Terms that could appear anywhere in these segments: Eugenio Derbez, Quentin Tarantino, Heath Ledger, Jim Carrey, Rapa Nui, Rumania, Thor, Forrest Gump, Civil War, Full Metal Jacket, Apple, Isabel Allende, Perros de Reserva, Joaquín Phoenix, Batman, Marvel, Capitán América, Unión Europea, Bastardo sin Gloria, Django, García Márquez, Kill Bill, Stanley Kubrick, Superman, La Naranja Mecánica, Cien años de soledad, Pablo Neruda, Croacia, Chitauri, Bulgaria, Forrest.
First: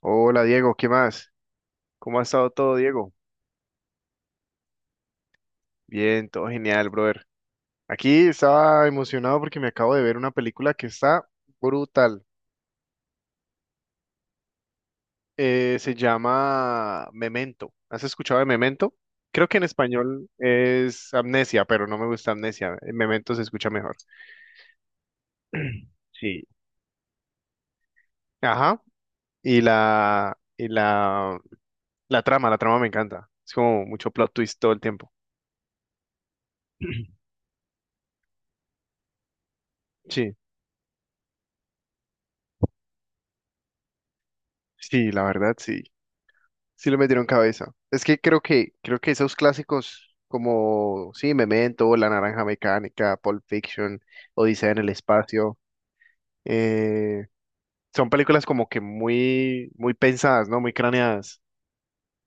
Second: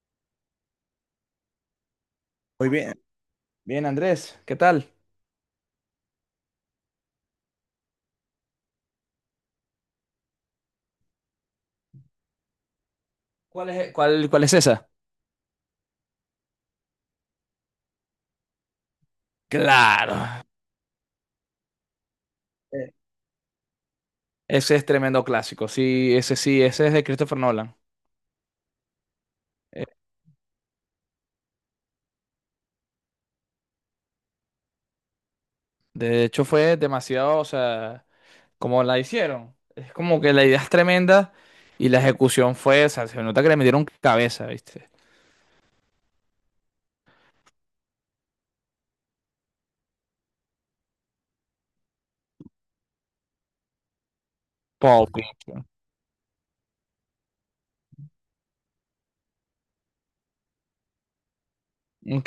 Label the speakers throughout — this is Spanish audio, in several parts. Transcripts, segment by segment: Speaker 1: Hola, Diego, ¿qué más? ¿Cómo ha estado
Speaker 2: Muy
Speaker 1: todo,
Speaker 2: bien,
Speaker 1: Diego?
Speaker 2: bien Andrés, ¿qué tal?
Speaker 1: Bien, todo genial, brother. Aquí estaba emocionado porque me acabo de ver una película que está brutal.
Speaker 2: ¿Cuál es esa?
Speaker 1: Se llama Memento. ¿Has escuchado de Memento? Creo que en
Speaker 2: Claro.
Speaker 1: español es Amnesia, pero no me gusta Amnesia.
Speaker 2: Eh,
Speaker 1: Memento se escucha mejor.
Speaker 2: Ese es tremendo clásico.
Speaker 1: Sí.
Speaker 2: Sí, ese es de Christopher Nolan.
Speaker 1: Ajá. Y
Speaker 2: Eh,
Speaker 1: la, y la, la trama me encanta. Es como mucho plot twist todo el tiempo.
Speaker 2: de hecho, fue demasiado, o sea, como la hicieron. Es como que
Speaker 1: Sí,
Speaker 2: la idea es tremenda y la ejecución fue, o sea, se nota que le metieron cabeza, ¿viste?
Speaker 1: sí, la verdad, sí. Sí le metieron cabeza. Es que creo que esos clásicos como sí, Memento, La Naranja Mecánica, Pulp Fiction, Odisea en el
Speaker 2: Pulp
Speaker 1: espacio,
Speaker 2: Fiction.
Speaker 1: eh, son películas como que muy muy pensadas, ¿no? Muy craneadas.
Speaker 2: Ok.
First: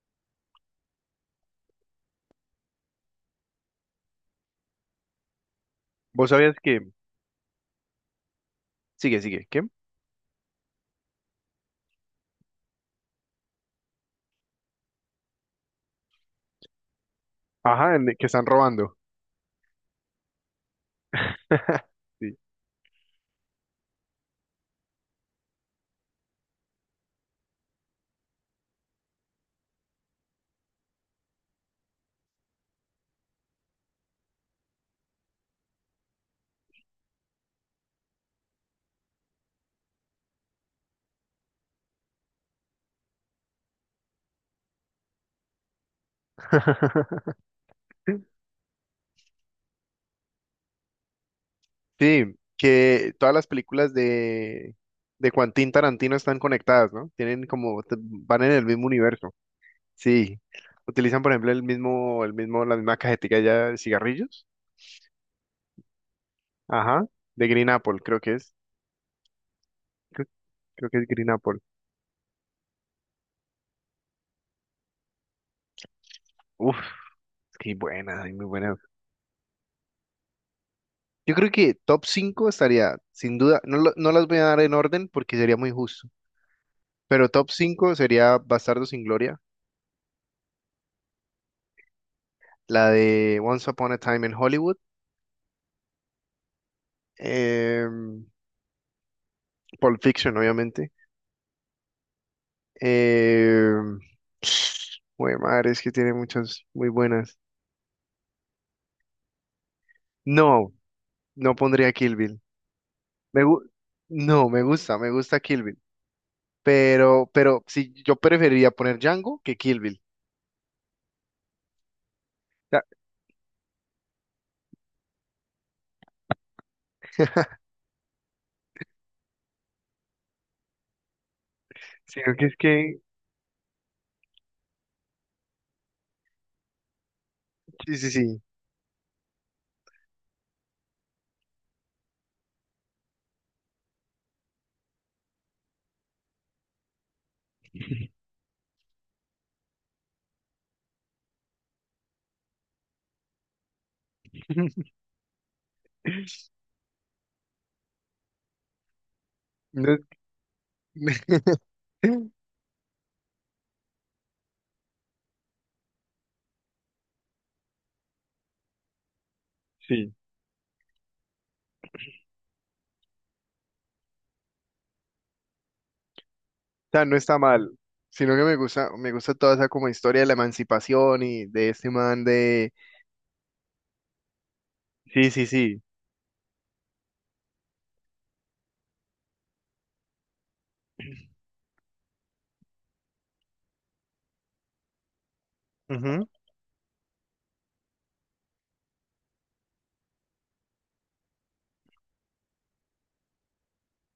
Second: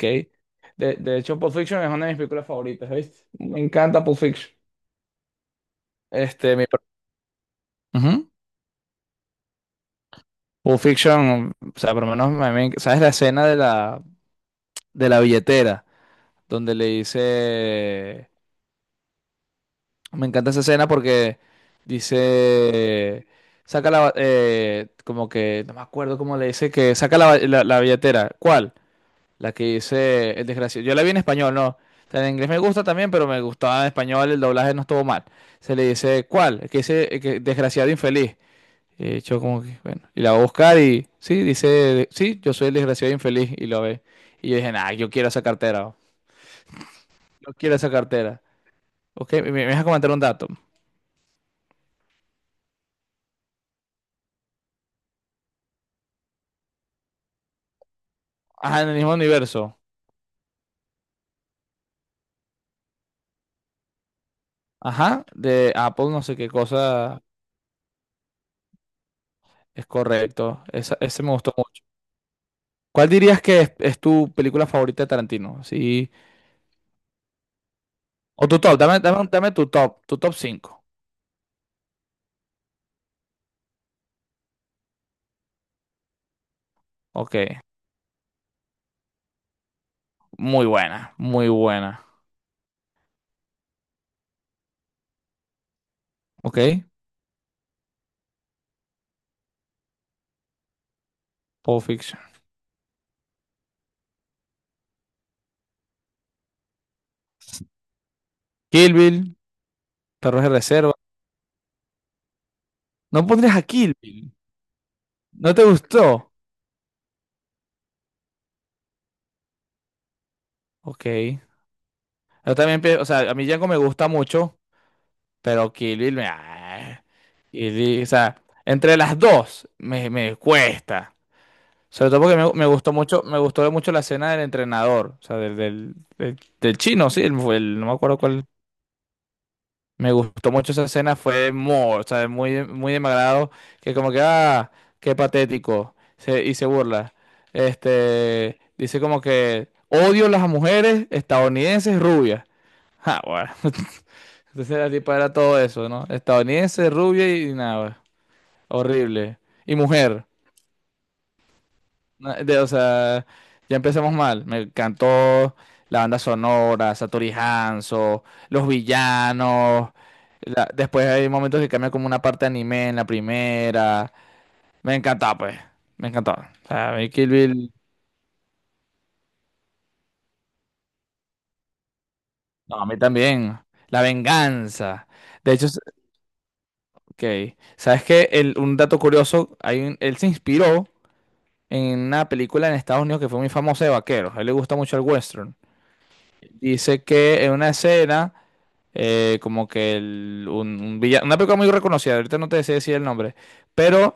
Speaker 2: De hecho, Pulp Fiction es una de mis películas favoritas, ¿viste? Me encanta Pulp Fiction.
Speaker 1: ¿Vos sabías
Speaker 2: Este, mi.
Speaker 1: que
Speaker 2: Ujú.
Speaker 1: ¿qué?
Speaker 2: Pulp Fiction, o sea, por lo menos, ¿sabes la escena de la billetera, donde le
Speaker 1: Ajá, que
Speaker 2: dice,
Speaker 1: están robando.
Speaker 2: me encanta esa escena porque
Speaker 1: Sí.
Speaker 2: dice, saca la, como que, no me acuerdo cómo le dice, que saca la, la billetera. ¿Cuál? La que dice el desgraciado. Yo la vi en español, no. O sea, en inglés me gusta también, pero me gustaba en español, el doblaje no estuvo mal. Se le dice, ¿cuál? El que dice, el que, desgraciado infeliz. Y yo como que, bueno, y la va a buscar y, sí, dice, sí, yo soy el desgraciado infeliz y lo ve. Y yo dije, nah, yo quiero esa cartera, yo quiero esa cartera. Ok, me vas a comentar un dato.
Speaker 1: Sí, que todas las películas de Quentin Tarantino están conectadas, ¿no? Tienen como van en el
Speaker 2: Ajá,
Speaker 1: mismo
Speaker 2: en el mismo
Speaker 1: universo.
Speaker 2: universo.
Speaker 1: Sí, utilizan por ejemplo el mismo, la misma cajetilla ya de cigarrillos,
Speaker 2: Ajá, de Apple, no sé qué
Speaker 1: ajá,
Speaker 2: cosa
Speaker 1: de Green Apple, creo que es,
Speaker 2: es
Speaker 1: creo,
Speaker 2: correcto.
Speaker 1: creo
Speaker 2: Esa,
Speaker 1: que es
Speaker 2: ese
Speaker 1: Green
Speaker 2: me gustó
Speaker 1: Apple.
Speaker 2: mucho. ¿Cuál dirías que es tu película favorita de Tarantino? Sí.
Speaker 1: Uf, qué buena, ay, muy
Speaker 2: O tu top,
Speaker 1: buena.
Speaker 2: dame tu top cinco.
Speaker 1: Yo creo que top 5 estaría, sin duda, no, no las voy a dar en orden porque sería muy justo, pero
Speaker 2: Ok,
Speaker 1: top cinco sería Bastardo sin Gloria,
Speaker 2: muy buena, muy buena.
Speaker 1: la de Once Upon a Time in Hollywood,
Speaker 2: Ok,
Speaker 1: eh, Pulp Fiction, obviamente.
Speaker 2: Pulp Fiction.
Speaker 1: Eh, madre, es que tiene muchas muy buenas.
Speaker 2: Kill Bill, Perros de
Speaker 1: No,
Speaker 2: Reserva.
Speaker 1: no pondría Kill Bill.
Speaker 2: No
Speaker 1: Me
Speaker 2: pondrías
Speaker 1: gu-
Speaker 2: a Kill Bill.
Speaker 1: no, me gusta
Speaker 2: ¿No
Speaker 1: Kill
Speaker 2: te
Speaker 1: Bill,
Speaker 2: gustó?
Speaker 1: pero sí, yo preferiría poner Django que Kill Bill.
Speaker 2: Ok. Yo también,
Speaker 1: Ya.
Speaker 2: o sea, a mí Django me gusta mucho. Pero Kill Bill, Kill Bill, o sea, entre las dos me cuesta. Sobre todo
Speaker 1: Sino
Speaker 2: porque
Speaker 1: que
Speaker 2: me,
Speaker 1: es
Speaker 2: me gustó
Speaker 1: que,
Speaker 2: mucho, me gustó mucho la escena del entrenador, o sea, del chino, sí, no me
Speaker 1: sí, sí,
Speaker 2: acuerdo
Speaker 1: sí.
Speaker 2: cuál. Me gustó mucho esa escena, fue muy, o sea, muy, muy de mi agrado, que como que, ah, qué patético, y se burla. Este, dice como que odio las mujeres estadounidenses rubias. Ah, bueno. Entonces la tipa era todo eso, ¿no? Estadounidense, rubia y nada, horrible. Y
Speaker 1: No.
Speaker 2: mujer. O sea, ya empezamos mal. Me encantó la banda sonora, Satori Hanzo, los villanos.
Speaker 1: Sí, o
Speaker 2: Después hay momentos que cambia como una parte de anime en la primera. Me encantó pues. Me encantó. O sea, a
Speaker 1: sea,
Speaker 2: mí
Speaker 1: no
Speaker 2: Kill
Speaker 1: está mal,
Speaker 2: Bill-
Speaker 1: sino que me gusta toda esa como historia de la emancipación y de este man de...
Speaker 2: No, a mí también. La venganza.
Speaker 1: Sí, sí,
Speaker 2: De hecho,
Speaker 1: sí.
Speaker 2: ok. ¿Sabes qué? Un dato curioso, hay él se inspiró en una película en Estados Unidos que fue muy famosa de vaqueros. A él le gusta mucho el western.
Speaker 1: Ujú.
Speaker 2: Dice que en una escena, como que un villano, una película muy reconocida, ahorita no te sé decir el nombre, pero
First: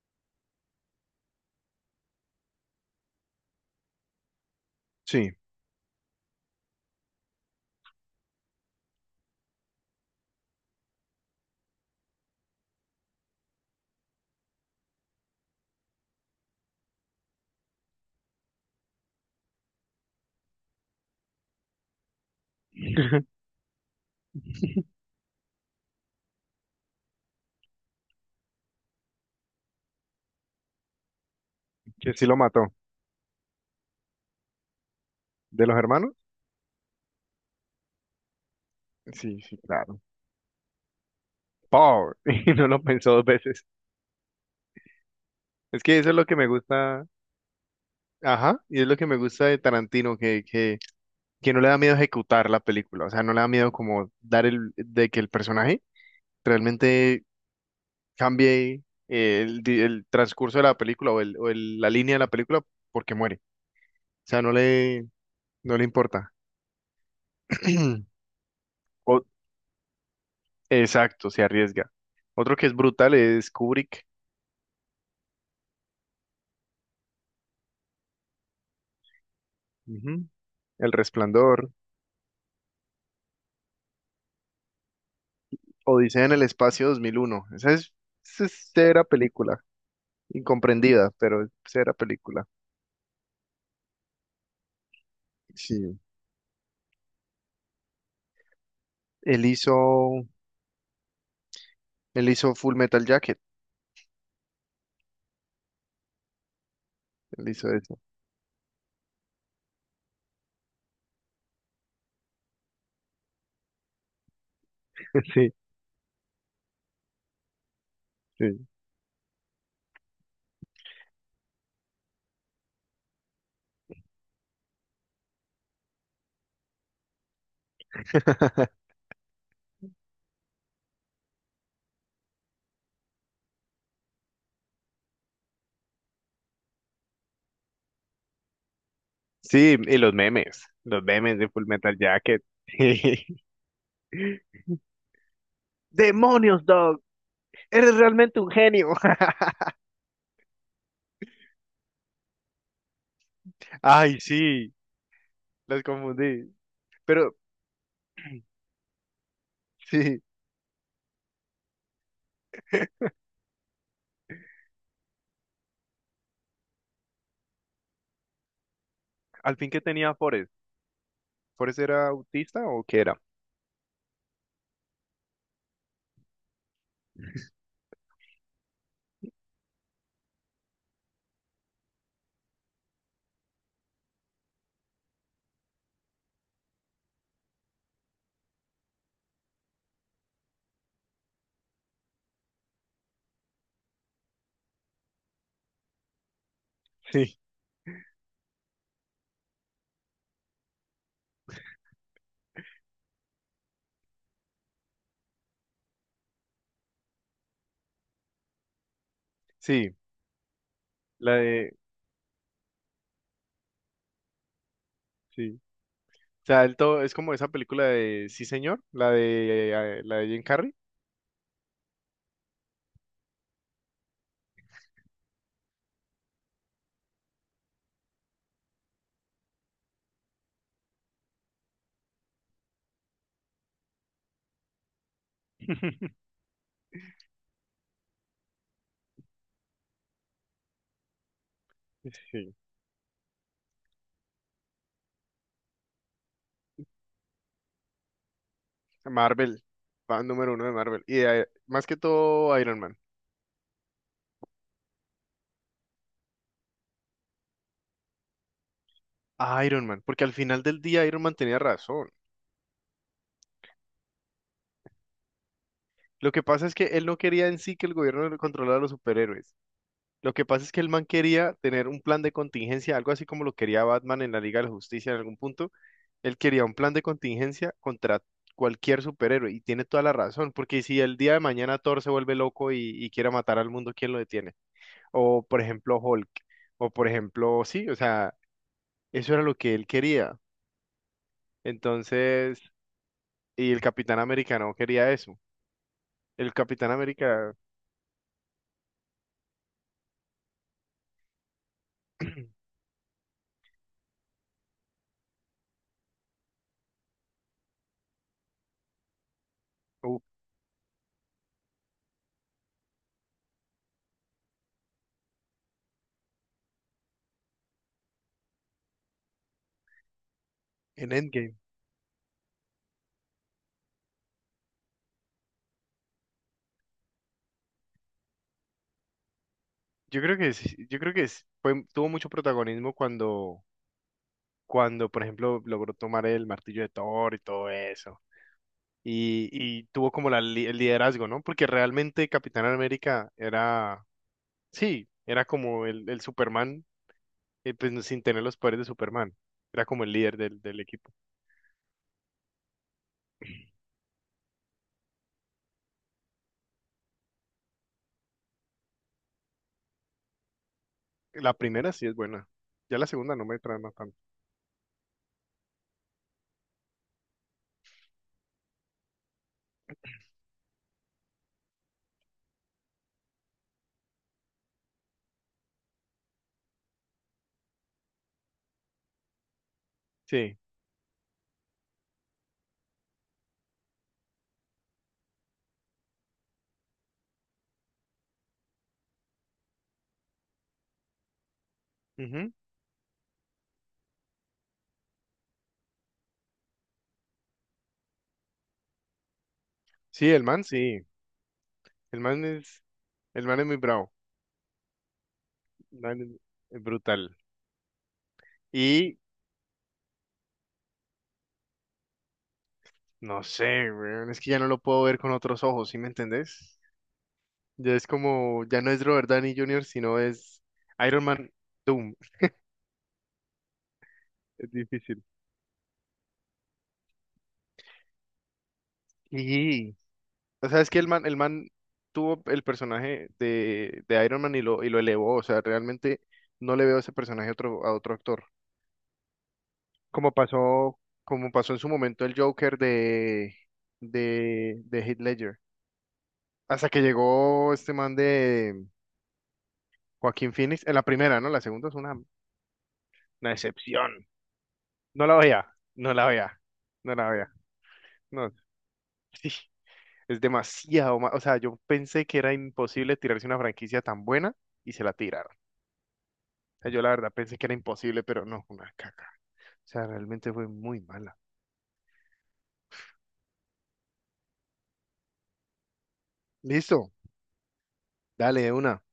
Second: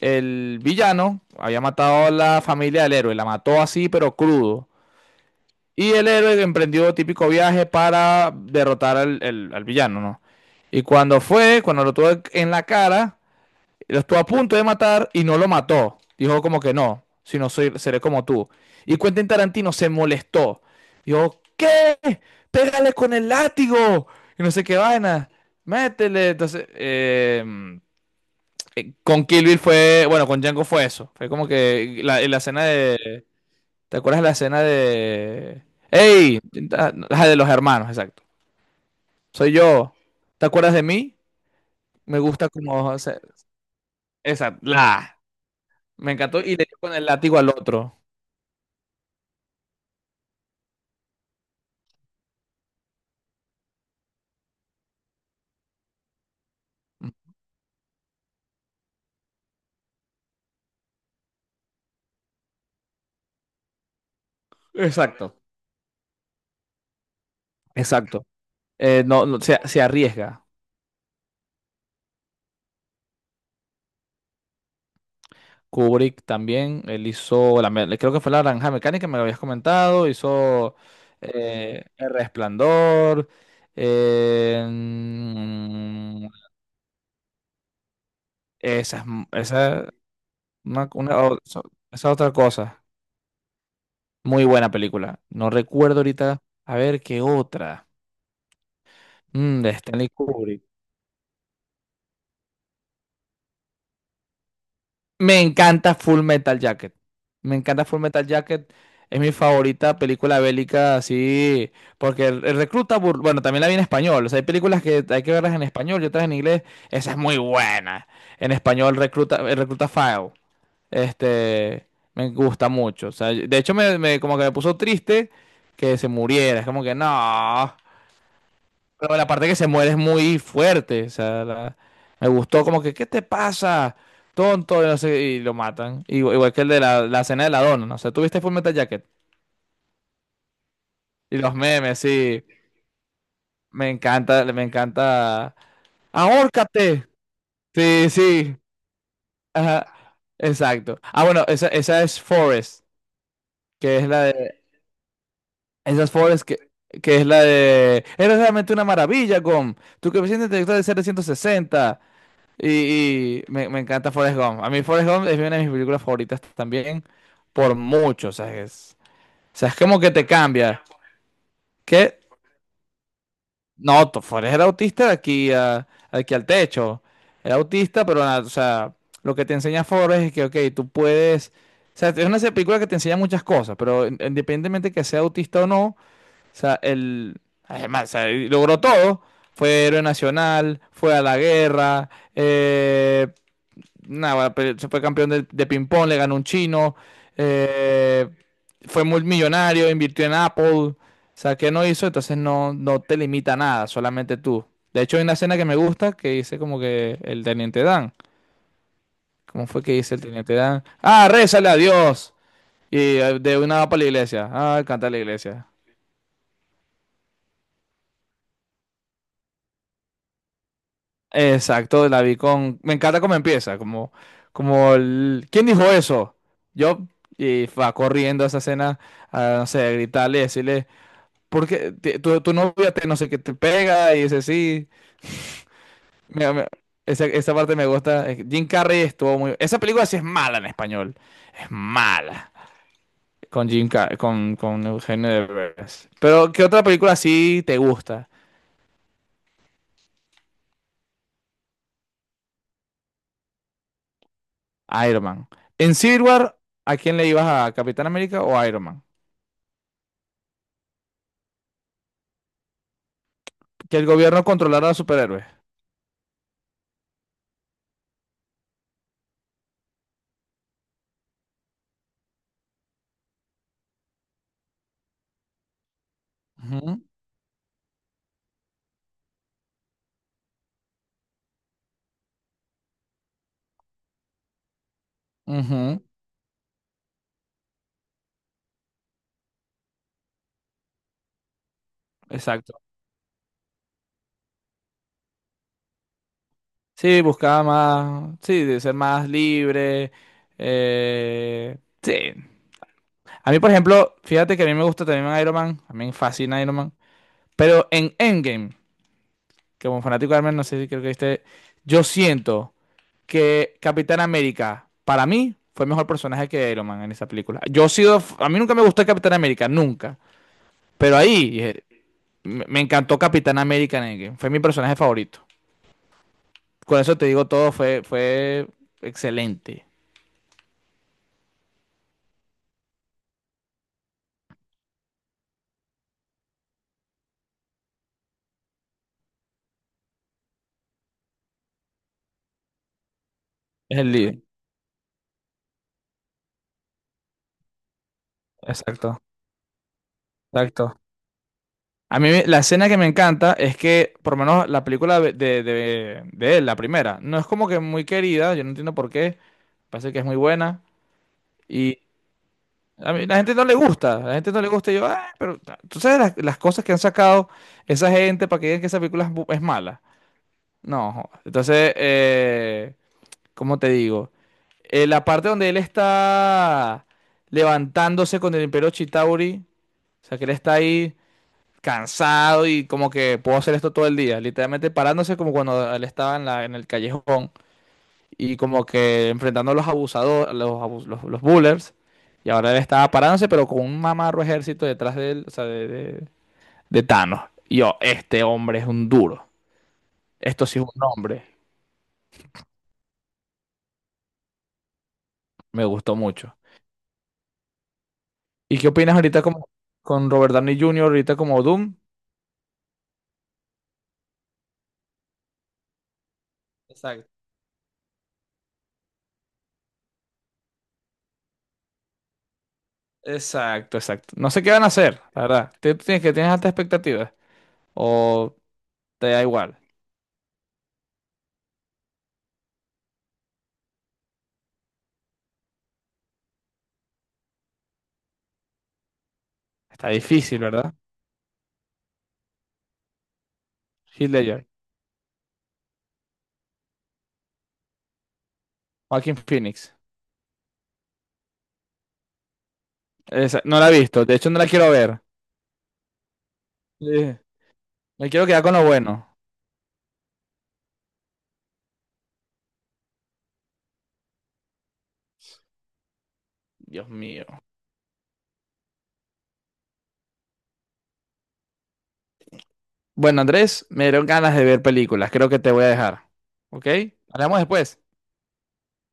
Speaker 2: el villano había matado a la familia del héroe, la mató así, pero crudo.
Speaker 1: Sí.
Speaker 2: Y el héroe emprendió típico viaje para derrotar al villano, ¿no? Y cuando fue, cuando lo tuvo en la cara, lo estuvo a punto de matar y no lo mató. Dijo como que no, si no soy, seré como tú. Y Quentin Tarantino se molestó. Dijo, ¿qué? Pégale con el látigo. Y no sé qué vaina. Métele. Entonces, con Kill Bill fue, bueno, con Django fue eso. Fue como que
Speaker 1: Que
Speaker 2: la,
Speaker 1: sí
Speaker 2: en
Speaker 1: lo
Speaker 2: la escena
Speaker 1: mató.
Speaker 2: de. ¿Te acuerdas de la escena de?
Speaker 1: ¿De los hermanos?
Speaker 2: ¡Ey! Ah, la de los hermanos, exacto.
Speaker 1: Sí,
Speaker 2: Soy
Speaker 1: sí,
Speaker 2: yo.
Speaker 1: claro.
Speaker 2: ¿Te acuerdas de mí?
Speaker 1: Power.
Speaker 2: Me gusta
Speaker 1: Y no lo
Speaker 2: como, o
Speaker 1: pensó
Speaker 2: sea,
Speaker 1: dos veces.
Speaker 2: esa, la.
Speaker 1: Es que eso
Speaker 2: Me
Speaker 1: es lo que
Speaker 2: encantó
Speaker 1: me
Speaker 2: y le dio con
Speaker 1: gusta.
Speaker 2: el látigo al otro.
Speaker 1: Ajá, y es lo que me gusta de Tarantino, que no le da miedo ejecutar la película, o sea, no le da miedo como dar de que el personaje realmente cambie el transcurso de la película o, la línea de la película porque muere, o sea,
Speaker 2: Exacto,
Speaker 1: no le importa.
Speaker 2: exacto.
Speaker 1: O-
Speaker 2: No, no, se arriesga.
Speaker 1: exacto, se arriesga. Otro que es brutal es Kubrick,
Speaker 2: Kubrick también, él hizo, creo que fue La Naranja Mecánica, me lo habías comentado,
Speaker 1: ujú,
Speaker 2: hizo
Speaker 1: El Resplandor,
Speaker 2: El Resplandor. eh,
Speaker 1: Odisea
Speaker 2: mm,
Speaker 1: en el Espacio 2001, esa es
Speaker 2: esa,
Speaker 1: cera
Speaker 2: es m-
Speaker 1: película,
Speaker 2: esa, es una-
Speaker 1: incomprendida,
Speaker 2: una- o-
Speaker 1: pero es
Speaker 2: so-
Speaker 1: cera
Speaker 2: esa es otra
Speaker 1: película.
Speaker 2: cosa. Muy buena película. No
Speaker 1: Sí.
Speaker 2: recuerdo ahorita, a ver qué otra.
Speaker 1: Él
Speaker 2: De Stanley
Speaker 1: hizo,
Speaker 2: Kubrick.
Speaker 1: él hizo Full Metal Jacket,
Speaker 2: Me encanta Full Metal Jacket.
Speaker 1: él
Speaker 2: Me
Speaker 1: hizo
Speaker 2: encanta
Speaker 1: eso.
Speaker 2: Full Metal Jacket. Es mi favorita película bélica, así, porque el recluta, bueno, también la vi en español. O sea, hay películas que hay que
Speaker 1: Sí,
Speaker 2: verlas en español y otras en inglés. Esa es muy buena. En
Speaker 1: sí.
Speaker 2: español, recluta, el recluta File. Este, me gusta mucho. O sea, de hecho, como que me puso triste que se muriera. Es como que no. Pero la parte que se muere es muy fuerte. O sea, me gustó como que, ¿qué te pasa? Tonto, y no sé, y lo matan. Igual, igual que el de la cena de la dona, ¿no? O sea, ¿tuviste Full Metal Jacket?
Speaker 1: Sí, y los memes
Speaker 2: Y
Speaker 1: de
Speaker 2: los
Speaker 1: Full Metal
Speaker 2: memes,
Speaker 1: Jacket.
Speaker 2: sí. Me encanta, me encanta.
Speaker 1: ¡Demonios, Dog!
Speaker 2: ¡Ahórcate!
Speaker 1: ¡Eres
Speaker 2: Sí,
Speaker 1: realmente un
Speaker 2: sí.
Speaker 1: genio!
Speaker 2: Ajá. Exacto. Ah, bueno, esa es Forest, que es
Speaker 1: Ay,
Speaker 2: la de.
Speaker 1: sí, las
Speaker 2: Esa es Forest
Speaker 1: confundí.
Speaker 2: que es
Speaker 1: Pero
Speaker 2: la de. Eres realmente una maravilla, Gom. Tu
Speaker 1: sí,
Speaker 2: coeficiente intelectual es 760. Y me encanta Forrest Gump. A mí Forrest Gump es una de mis películas favoritas también, por mucho. O sea, es,
Speaker 1: al
Speaker 2: o
Speaker 1: fin
Speaker 2: sea, es
Speaker 1: que
Speaker 2: como que
Speaker 1: tenía
Speaker 2: te
Speaker 1: Forrest.
Speaker 2: cambia.
Speaker 1: ¿Forrest era
Speaker 2: Que
Speaker 1: autista o qué era?
Speaker 2: no, Forrest era autista de aquí, aquí al techo. Era autista, pero nada, o sea, lo que te enseña Forrest es que, ok, tú puedes. O sea, es una película que te enseña muchas cosas, pero independientemente que sea autista o no, o sea, él, además, o sea, él logró todo. Fue héroe nacional, fue a la guerra, eh, nada, pero se fue campeón de ping-pong, le ganó un chino,
Speaker 1: Sí,
Speaker 2: eh, fue muy millonario, invirtió en Apple, o sea, ¿qué no hizo? Entonces no, no te limita nada, solamente tú. De hecho, hay una escena que me gusta que dice como que el teniente Dan. ¿Cómo fue que
Speaker 1: sí,
Speaker 2: dice el teniente Dan? Ah,
Speaker 1: la
Speaker 2: rézale
Speaker 1: de,
Speaker 2: a Dios. Y de una va para la iglesia. Ah, canta la
Speaker 1: sí.
Speaker 2: iglesia.
Speaker 1: O sea, el todo, es como esa película de Sí, señor, la de Jim Carrey.
Speaker 2: Exacto, la vi con. Me encanta cómo empieza, como. ¿Quién dijo eso? Yo, y va corriendo a esa escena, a, no sé, a gritarle, decirle, porque tu novia te, no sé qué te pega, y dice, sí. Mira, mira, esa parte me gusta. Jim Carrey estuvo muy. Esa película sí es mala en español. Es mala.
Speaker 1: Sí,
Speaker 2: Con Jim Carrey, con Eugenio Derbez. Pero, ¿qué otra película sí te gusta?
Speaker 1: Marvel, fan número uno de Marvel. Y más que todo Iron Man.
Speaker 2: Iron Man. En Civil War, ¿a quién le ibas a Capitán América o Iron Man?
Speaker 1: A Iron Man, porque al final del día Iron Man tenía razón.
Speaker 2: Que el gobierno controlara a los superhéroes.
Speaker 1: Lo que pasa es que él no quería en sí que el gobierno le controlara a los superhéroes. Lo que pasa es que el man quería tener un plan de contingencia, algo así como lo quería Batman en la Liga de la Justicia en algún punto. Él quería un plan
Speaker 2: Ujú,
Speaker 1: de contingencia contra cualquier superhéroe y tiene toda la razón, porque si el día de mañana Thor se vuelve loco y quiere matar al mundo, ¿quién lo detiene? O por ejemplo
Speaker 2: ujú.
Speaker 1: Hulk, o por ejemplo, sí, o sea, eso era lo que él quería. Entonces,
Speaker 2: Exacto.
Speaker 1: y el Capitán Americano quería eso. El Capitán
Speaker 2: Sí,
Speaker 1: América.
Speaker 2: buscaba más, sí, de ser más libre. Sí. A mí, por ejemplo, fíjate que a mí me gusta también Iron Man, a mí me fascina Iron Man, pero en Endgame, como
Speaker 1: Uh,
Speaker 2: fanático de Iron Man, no sé si creo que este, yo siento que Capitán América, para mí, fue mejor personaje que Iron Man en esa película. Yo he sido, f- A mí nunca me gustó Capitán América, nunca,
Speaker 1: en
Speaker 2: pero
Speaker 1: Endgame.
Speaker 2: ahí me encantó Capitán América en Endgame, fue mi personaje favorito. Con eso te digo todo, fue excelente.
Speaker 1: Yo creo que es- fue, tuvo mucho protagonismo cuando, cuando, por ejemplo, logró tomar el martillo de Thor y todo eso. Y tuvo como el liderazgo, ¿no? Porque realmente Capitán América
Speaker 2: Es
Speaker 1: era,
Speaker 2: el líder.
Speaker 1: sí, era como el Superman, pues sin tener los poderes de
Speaker 2: Exacto,
Speaker 1: Superman. Era como el líder del, del
Speaker 2: exacto.
Speaker 1: equipo.
Speaker 2: A mí la escena que me encanta es que, por lo menos la película de él, la primera, no es como que muy querida, yo no entiendo por qué, parece que es muy buena
Speaker 1: La primera
Speaker 2: y
Speaker 1: sí es buena. Ya la
Speaker 2: a mí la
Speaker 1: segunda no
Speaker 2: gente
Speaker 1: me
Speaker 2: no le
Speaker 1: trama tanto.
Speaker 2: gusta, la gente no le gusta y yo, "Ah, pero tú sabes las cosas que han sacado esa gente para que digan que esa película es mala. No, joda. Entonces, ¿cómo te digo? La parte donde él está levantándose con el Imperio Chitauri, o sea que él
Speaker 1: Sí.
Speaker 2: está ahí cansado y como que puedo hacer esto todo el día, literalmente parándose como cuando él estaba en el callejón y como que enfrentando a los abusadores, los bullers, y
Speaker 1: Ujú.
Speaker 2: ahora él estaba parándose pero con un mamarro ejército detrás de él, o sea, de Thanos. Y yo, este hombre es un duro,
Speaker 1: Sí, el man,
Speaker 2: esto sí es un
Speaker 1: sí.
Speaker 2: hombre,
Speaker 1: El man es, el man es muy bravo.
Speaker 2: me gustó
Speaker 1: Man,
Speaker 2: mucho.
Speaker 1: es brutal.
Speaker 2: ¿Y qué opinas
Speaker 1: Y
Speaker 2: ahorita como con Robert Downey Jr., ahorita como Doom?
Speaker 1: no sé, weón, es que ya no lo puedo ver con otros ojos, ¿sí me entendés?
Speaker 2: Exacto.
Speaker 1: Ya es como, ya no es Robert Downey Jr., sino es Iron Man Doom.
Speaker 2: Exacto, exacto. No sé qué
Speaker 1: Es
Speaker 2: van a hacer,
Speaker 1: difícil.
Speaker 2: la verdad. ¿Tú tienes altas expectativas? ¿O te da igual?
Speaker 1: Y, o sea, es que el man tuvo el personaje de Iron Man y lo elevó. O sea, realmente no le veo ese personaje a otro actor.
Speaker 2: Está difícil, ¿verdad?
Speaker 1: Como pasó en su momento el Joker de,
Speaker 2: Heath Ledger,
Speaker 1: de Heath Ledger. Hasta que llegó este man de
Speaker 2: Joaquin Phoenix.
Speaker 1: Joaquín Phoenix, en la primera, ¿no? La segunda es una
Speaker 2: No la he
Speaker 1: excepción.
Speaker 2: visto, de hecho no la quiero ver.
Speaker 1: No la veía, no la veía, no la
Speaker 2: Sí.
Speaker 1: veía.
Speaker 2: Me quiero
Speaker 1: No,
Speaker 2: quedar con lo bueno.
Speaker 1: sí, o sea, yo pensé que era imposible tirarse una franquicia tan buena y se la tiraron. O sea, yo la
Speaker 2: Dios
Speaker 1: verdad
Speaker 2: mío.
Speaker 1: pensé que era imposible, pero no, una caca. O sea, realmente fue muy mala.
Speaker 2: Bueno, Andrés, me dieron ganas de ver películas. Creo que te voy a dejar. ¿Ok?
Speaker 1: Listo,
Speaker 2: Hablamos después.
Speaker 1: dale de una.